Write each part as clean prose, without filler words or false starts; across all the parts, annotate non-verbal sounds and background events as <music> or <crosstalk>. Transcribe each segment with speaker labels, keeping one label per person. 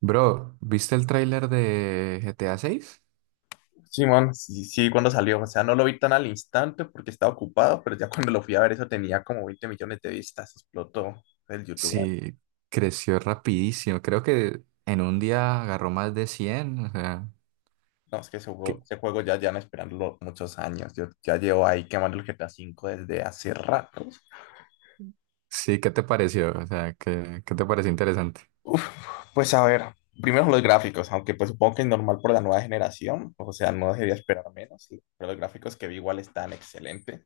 Speaker 1: Bro, ¿viste el tráiler de GTA seis?
Speaker 2: Simón, sí, sí, cuando salió, o sea, no lo vi tan al instante porque estaba ocupado, pero ya cuando lo fui a ver eso tenía como 20 millones de vistas, explotó el YouTube.
Speaker 1: Sí, creció rapidísimo. Creo que en un día agarró más de cien. O sea,
Speaker 2: No, es que
Speaker 1: ¿qué-
Speaker 2: ese juego ya llevan esperándolo muchos años, yo ya llevo ahí quemando el GTA cinco desde hace rato.
Speaker 1: sí, ¿qué te pareció? O sea, ¿qué te pareció interesante?
Speaker 2: Uf, pues a ver, primero los gráficos, aunque pues supongo que es normal por la nueva generación, o sea, no debería esperar menos, sí, pero los gráficos que vi igual están excelentes.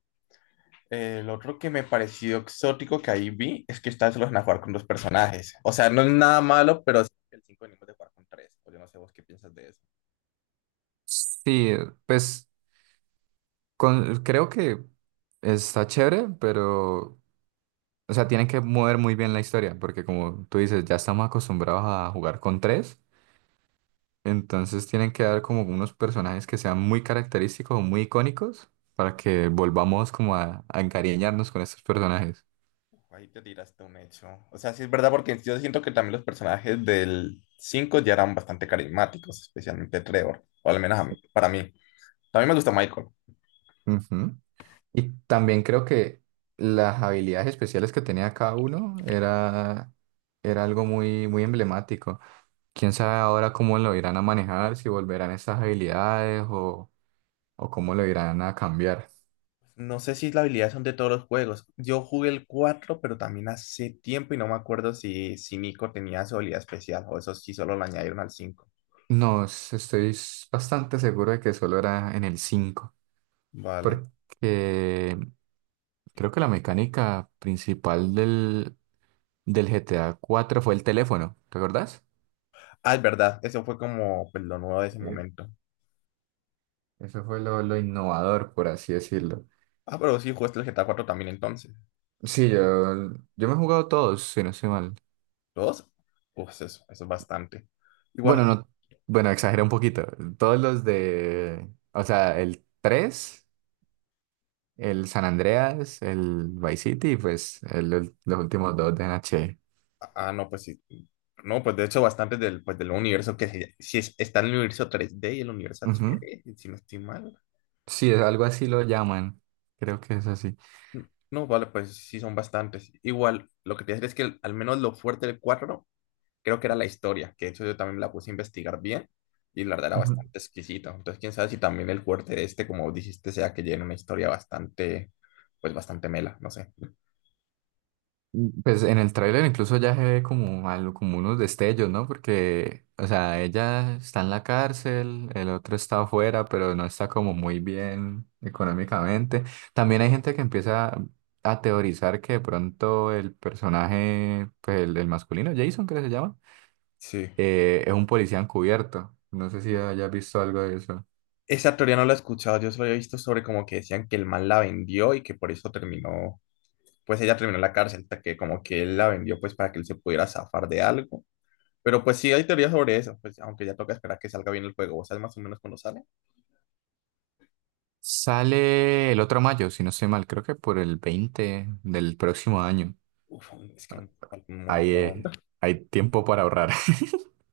Speaker 2: El otro que me pareció exótico que ahí vi es que esta vez lo van a jugar con dos personajes. O sea, no es nada malo, pero sí que el 5 venimos de jugar con tres. O yo no sé vos qué piensas de eso.
Speaker 1: Sí, pues con- creo que está chévere, pero, o sea, tienen que mover muy bien la historia, porque como tú dices, ya estamos acostumbrados a jugar con tres. Entonces tienen que dar como unos personajes que sean muy característicos o muy icónicos para que volvamos como a encariñarnos con estos personajes.
Speaker 2: Ahí te tiraste un hecho. O sea, sí es verdad porque yo siento que también los personajes del 5 ya eran bastante carismáticos, especialmente Trevor, o al menos para mí. También me gusta Michael.
Speaker 1: Ujú. Y también creo que las habilidades especiales que tenía cada uno era algo muy, muy emblemático. Quién sabe ahora cómo lo irán a manejar, si volverán estas habilidades o cómo lo irán a cambiar.
Speaker 2: No sé si la habilidad son de todos los juegos. Yo jugué el 4, pero también hace tiempo y no me acuerdo si Nico tenía su habilidad especial o eso sí solo lo añadieron al cinco.
Speaker 1: No, s- estoy s- bastante seguro de que solo era en el cinco.
Speaker 2: Vale.
Speaker 1: Porque creo que la mecánica principal del GTA cuatro fue el teléfono, ¿te acordás?
Speaker 2: Ah, es verdad, eso fue como pues, lo nuevo de ese
Speaker 1: Eh,
Speaker 2: momento.
Speaker 1: Eso fue lo innovador, por así decirlo.
Speaker 2: Ah, pero sí, jugaste el GTA cuatro también entonces.
Speaker 1: Sí, yo me he jugado todos, si no estoy mal.
Speaker 2: ¿Dos? Pues eso es bastante. Igual,
Speaker 1: Bueno, no, bueno, exageré un poquito. Todos los de, o sea, el tres, el San Andreas, el Vice City y pues el- los últimos dos de NH.
Speaker 2: ah, ah, no, pues sí. No, pues de hecho, bastante del, pues, del universo que se- si es- está en el universo 3D y el universo
Speaker 1: Ujú.
Speaker 2: 3D si no estoy mal.
Speaker 1: Sí, es algo así lo llaman. Creo que es así.
Speaker 2: No, vale, pues sí son bastantes. Igual, lo que te voy a decir es que al menos lo fuerte del 4 creo que era la historia, que eso yo también la puse a investigar bien y la verdad era bastante exquisita. Entonces, quién sabe si también el fuerte de este, como dijiste, sea que llene una historia bastante, pues bastante mela, no sé.
Speaker 1: Pues en el tráiler incluso ya se ve como algo, como unos destellos, ¿no? Porque, o sea, ella está en la cárcel, el otro está afuera, pero no está como muy bien económicamente. También hay gente que empieza a teorizar que de pronto el personaje, pues el masculino, Jason, creo que se llama,
Speaker 2: Sí.
Speaker 1: es un policía encubierto. No sé si hayas visto algo de eso.
Speaker 2: Esa teoría no la he escuchado, yo solo he visto sobre como que decían que el man la vendió y que por eso terminó, pues ella terminó en la cárcel, hasta que como que él la vendió pues para que él se pudiera zafar de algo. Pero pues sí hay teorías sobre eso, pues aunque ya toca esperar que salga bien el juego, ¿vos sabes más o menos cuándo sale?
Speaker 1: Sale el otro mayo, si no estoy mal, creo que por el 20 del próximo año.
Speaker 2: Uf, es que me falta un
Speaker 1: Ahí,
Speaker 2: montón.
Speaker 1: hay tiempo para ahorrar.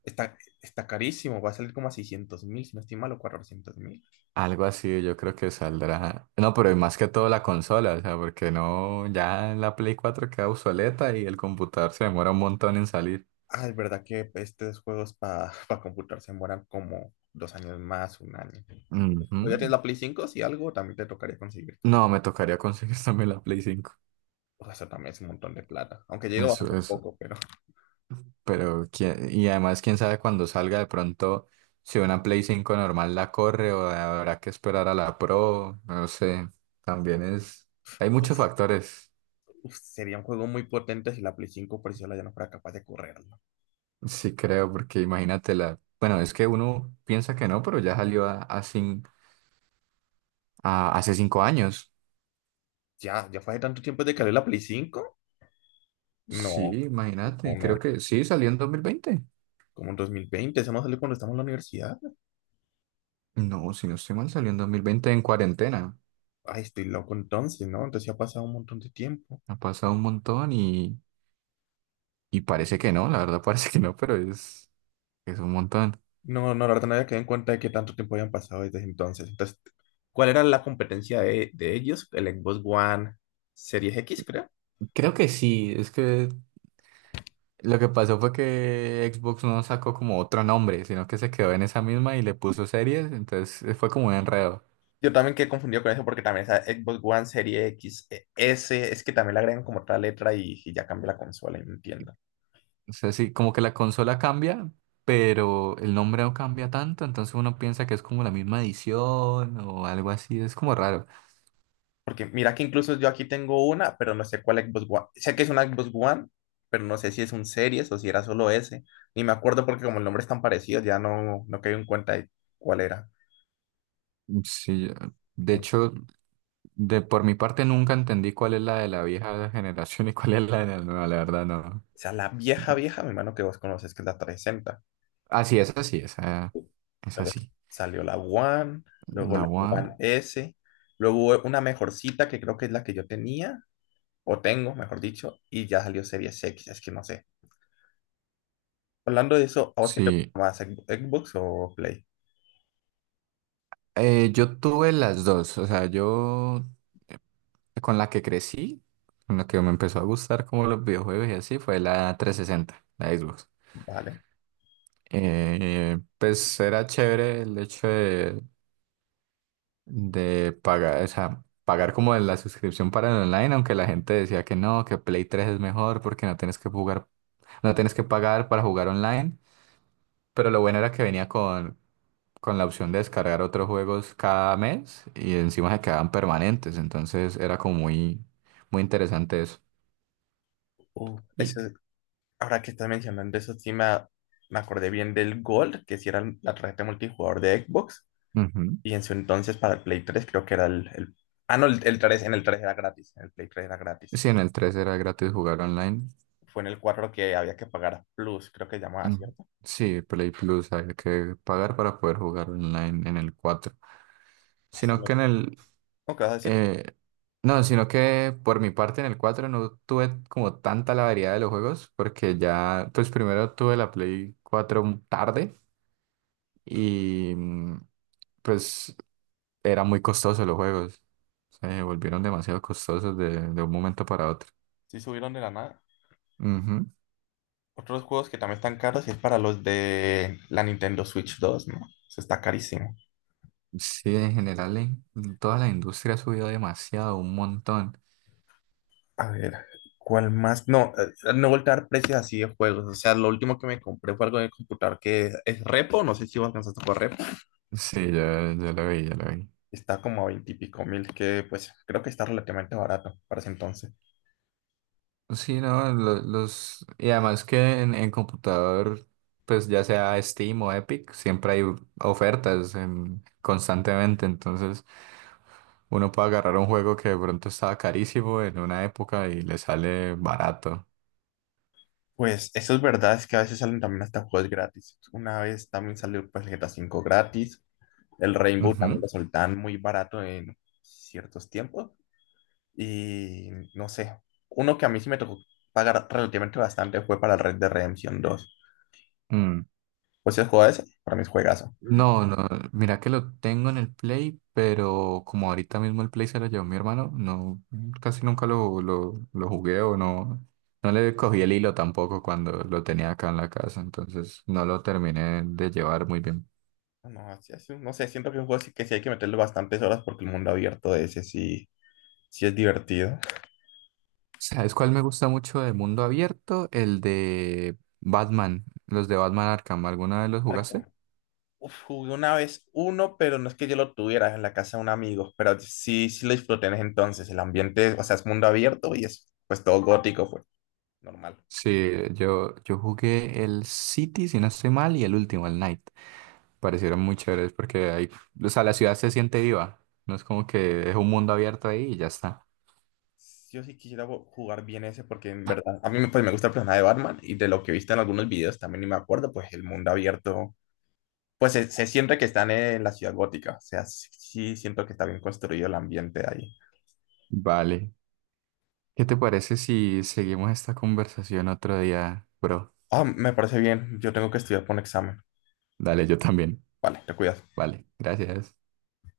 Speaker 2: Está, está carísimo, va a salir como a 600.000, si no estoy mal, o 400.000.
Speaker 1: Algo así, yo creo que saldrá. No, pero y más que todo la consola, o sea, porque no, ya la Play cuatro queda obsoleta y el computador se demora un montón en salir.
Speaker 2: Ah, es verdad que estos juegos para computar <laughs> se demoran como 2 años más, un año. O ya tienes
Speaker 1: Ujú.
Speaker 2: la Play cinco si algo, también te tocaría conseguírtela.
Speaker 1: No, me tocaría conseguir <laughs> también la Play cinco.
Speaker 2: Uf, eso también es un montón de plata. Aunque llega
Speaker 1: Eso
Speaker 2: bajando un
Speaker 1: es.
Speaker 2: poco, pero
Speaker 1: Pero, quién- y además, quién sabe cuando salga de pronto, si una Play cinco normal la corre o habrá que esperar a la Pro, no sé. También es.
Speaker 2: <laughs>
Speaker 1: Hay muchos
Speaker 2: uf,
Speaker 1: factores.
Speaker 2: uf, sería un juego muy potente si la Play cinco por sí sola ya no fuera capaz de correrlo.
Speaker 1: Sí, creo, porque imagínate la. Bueno, es que uno piensa que no, pero ya salió ah, hace cinco años.
Speaker 2: Ya, ya fue hace tanto tiempo de que salió la Play cinco.
Speaker 1: Sí,
Speaker 2: No, no,
Speaker 1: imagínate.
Speaker 2: no.
Speaker 1: Creo que sí, salió en 2020.
Speaker 2: Como en 2020 se nos salió cuando estamos en la universidad.
Speaker 1: No, si no estoy mal, salió en 2020 en cuarentena.
Speaker 2: Ay, estoy loco entonces, ¿no? Entonces ya ha pasado un montón de tiempo.
Speaker 1: Ha pasado un montón y parece que no, la verdad <laughs> parece que no, pero es un montón.
Speaker 2: No, no, la verdad no había quedado en cuenta de qué tanto tiempo habían pasado desde entonces. Entonces, ¿cuál era la competencia de ellos? El Xbox One Series X, creo.
Speaker 1: Creo que sí, es que lo que pasó fue que Xbox no sacó como otro nombre, sino que se quedó en esa misma y le puso series, entonces fue como un enredo.
Speaker 2: Yo también quedé confundido con eso porque también esa Xbox One Series X, S, es que también le agregan como otra letra y ya cambia la consola, y no entiendo.
Speaker 1: O sea, sí, como que la consola cambia, pero el nombre no cambia tanto, entonces uno piensa que es como la misma edición o algo así, es como raro.
Speaker 2: Porque mira que incluso yo aquí tengo una, pero no sé cuál Xbox One. Sé que es una Xbox One, pero no sé si es un Series o si era solo ese. Ni me acuerdo porque como el nombre es tan parecido, ya no caí en cuenta de cuál era.
Speaker 1: Sí, de
Speaker 2: O
Speaker 1: hecho, de por mi parte nunca entendí cuál es la de la vieja <laughs> generación y cuál es la de la nueva, la verdad no.
Speaker 2: sea, la vieja, vieja, mi hermano, que vos conoces, que es la 360.
Speaker 1: Así es
Speaker 2: Luego
Speaker 1: así.
Speaker 2: salió la One, luego
Speaker 1: La
Speaker 2: la One
Speaker 1: One,
Speaker 2: S, luego una mejorcita que creo que es la que yo tenía, o tengo, mejor dicho, y ya salió Series X, es que no sé. Hablando de eso, ¿a vos qué te
Speaker 1: sí.
Speaker 2: gusta más, Xbox o Play?
Speaker 1: Yo tuve las dos, o sea, yo con la que crecí, con la que me empezó a gustar como los videojuegos y así, fue la trescientos sesenta, la Xbox.
Speaker 2: Vale.
Speaker 1: Pues era chévere el hecho de pagar, o sea, pagar como la suscripción para el online, aunque la gente decía que no, que Play tres es mejor porque no tienes que jugar, no tienes que pagar para jugar online. Pero lo bueno era que venía con la opción de descargar otros juegos cada mes y encima se quedaban permanentes. Entonces era como muy, muy interesante eso.
Speaker 2: Uh,
Speaker 1: Y
Speaker 2: ese- ahora que estás mencionando eso, sí me acordé bien del Gold, que sí era la tarjeta multijugador de Xbox,
Speaker 1: ujú.
Speaker 2: y en su entonces para el Play tres creo que era ah, no, el 3 en el 3 era gratis, en el Play tres era gratis,
Speaker 1: Sí,
Speaker 2: ¿no?
Speaker 1: en el 3 era gratis jugar online.
Speaker 2: Fue en el 4 que había que pagar Plus, creo que llamaba,
Speaker 1: Mm,
Speaker 2: ¿cierto?
Speaker 1: Sí, Play Plus hay que pagar para poder jugar online en el 4,
Speaker 2: Pues, se
Speaker 1: sino
Speaker 2: me-
Speaker 1: que en el...
Speaker 2: no, ¿qué vas a decir?
Speaker 1: eh, no, sino que por mi parte en el 4 no tuve como tanta la variedad de los juegos porque ya, pues primero tuve la Play cuatro tarde y pues era muy costoso los juegos. Se volvieron demasiado costosos de un momento para otro.
Speaker 2: Sí subieron de la nada.
Speaker 1: Ujú.
Speaker 2: Otros juegos que también están caros es para los de la Nintendo Switch dos, ¿no? Eso está carísimo.
Speaker 1: Sí, en general en toda la industria ha subido demasiado, un montón.
Speaker 2: A ver, ¿cuál más? No, no voltear precios así de juegos. O sea, lo último que me compré fue algo de computador que es Repo. No sé si vos alcanzaste por Repo.
Speaker 1: Sí, ya la vi, ya la vi.
Speaker 2: Está como a veintipico mil, que pues creo que está relativamente barato para ese entonces.
Speaker 1: Sí, no, lo- los... Y además que en computador, pues ya sea Steam o Epic, siempre hay ofertas en- constantemente, entonces uno puede agarrar un juego que de pronto estaba carísimo en una época y le sale barato.
Speaker 2: Pues eso es verdad, es que a veces salen también hasta juegos gratis. Una vez también salió pues el GTA cinco gratis. El Rainbow
Speaker 1: Ujú.
Speaker 2: también lo soltaban muy barato en ciertos tiempos. Y no sé, uno que a mí sí me tocó pagar relativamente bastante fue para el Red de Redemption dos.
Speaker 1: Mm.
Speaker 2: Pues si has jugado ese, para mí es juegazo.
Speaker 1: No, no, mira que lo tengo en el Play, pero como ahorita mismo el Play se lo llevó mi hermano, no, casi nunca lo jugué o no, no le cogí el hilo tampoco cuando lo tenía acá en la casa, entonces no lo terminé de llevar muy bien.
Speaker 2: No, así es, no sé, siento que es un juego sí que sí hay que meterle bastantes horas porque el mundo abierto de ese sí, sí es divertido.
Speaker 1: ¿Sabes cuál me gusta mucho de mundo abierto? El de Batman, los de Batman Arkham, ¿alguna vez los
Speaker 2: Arkham.
Speaker 1: jugaste?
Speaker 2: Uf, jugué una vez uno, pero no es que yo lo tuviera en la casa de un amigo, pero sí, sí lo disfruté en ese entonces. El ambiente, o sea, es mundo abierto y es pues todo gótico, pues normal.
Speaker 1: Sí, yo jugué el City, si no estoy mal, y el último, el Night. Parecieron muy chéveres porque ahí, o sea, la ciudad se siente viva. No es como que es un mundo abierto ahí y ya está.
Speaker 2: Yo sí quisiera jugar bien ese porque en verdad a mí pues, me gusta el personaje de Batman y de lo que he visto en algunos videos también y me acuerdo, pues el mundo abierto. Pues se siente que están en la ciudad gótica, o sea, sí, sí siento que está bien construido el ambiente ahí.
Speaker 1: Vale. ¿Qué te parece si seguimos esta conversación otro día, bro?
Speaker 2: Ah, me parece bien, yo tengo que estudiar por un examen.
Speaker 1: Dale, yo también.
Speaker 2: Vale, te cuidas.
Speaker 1: Vale, gracias.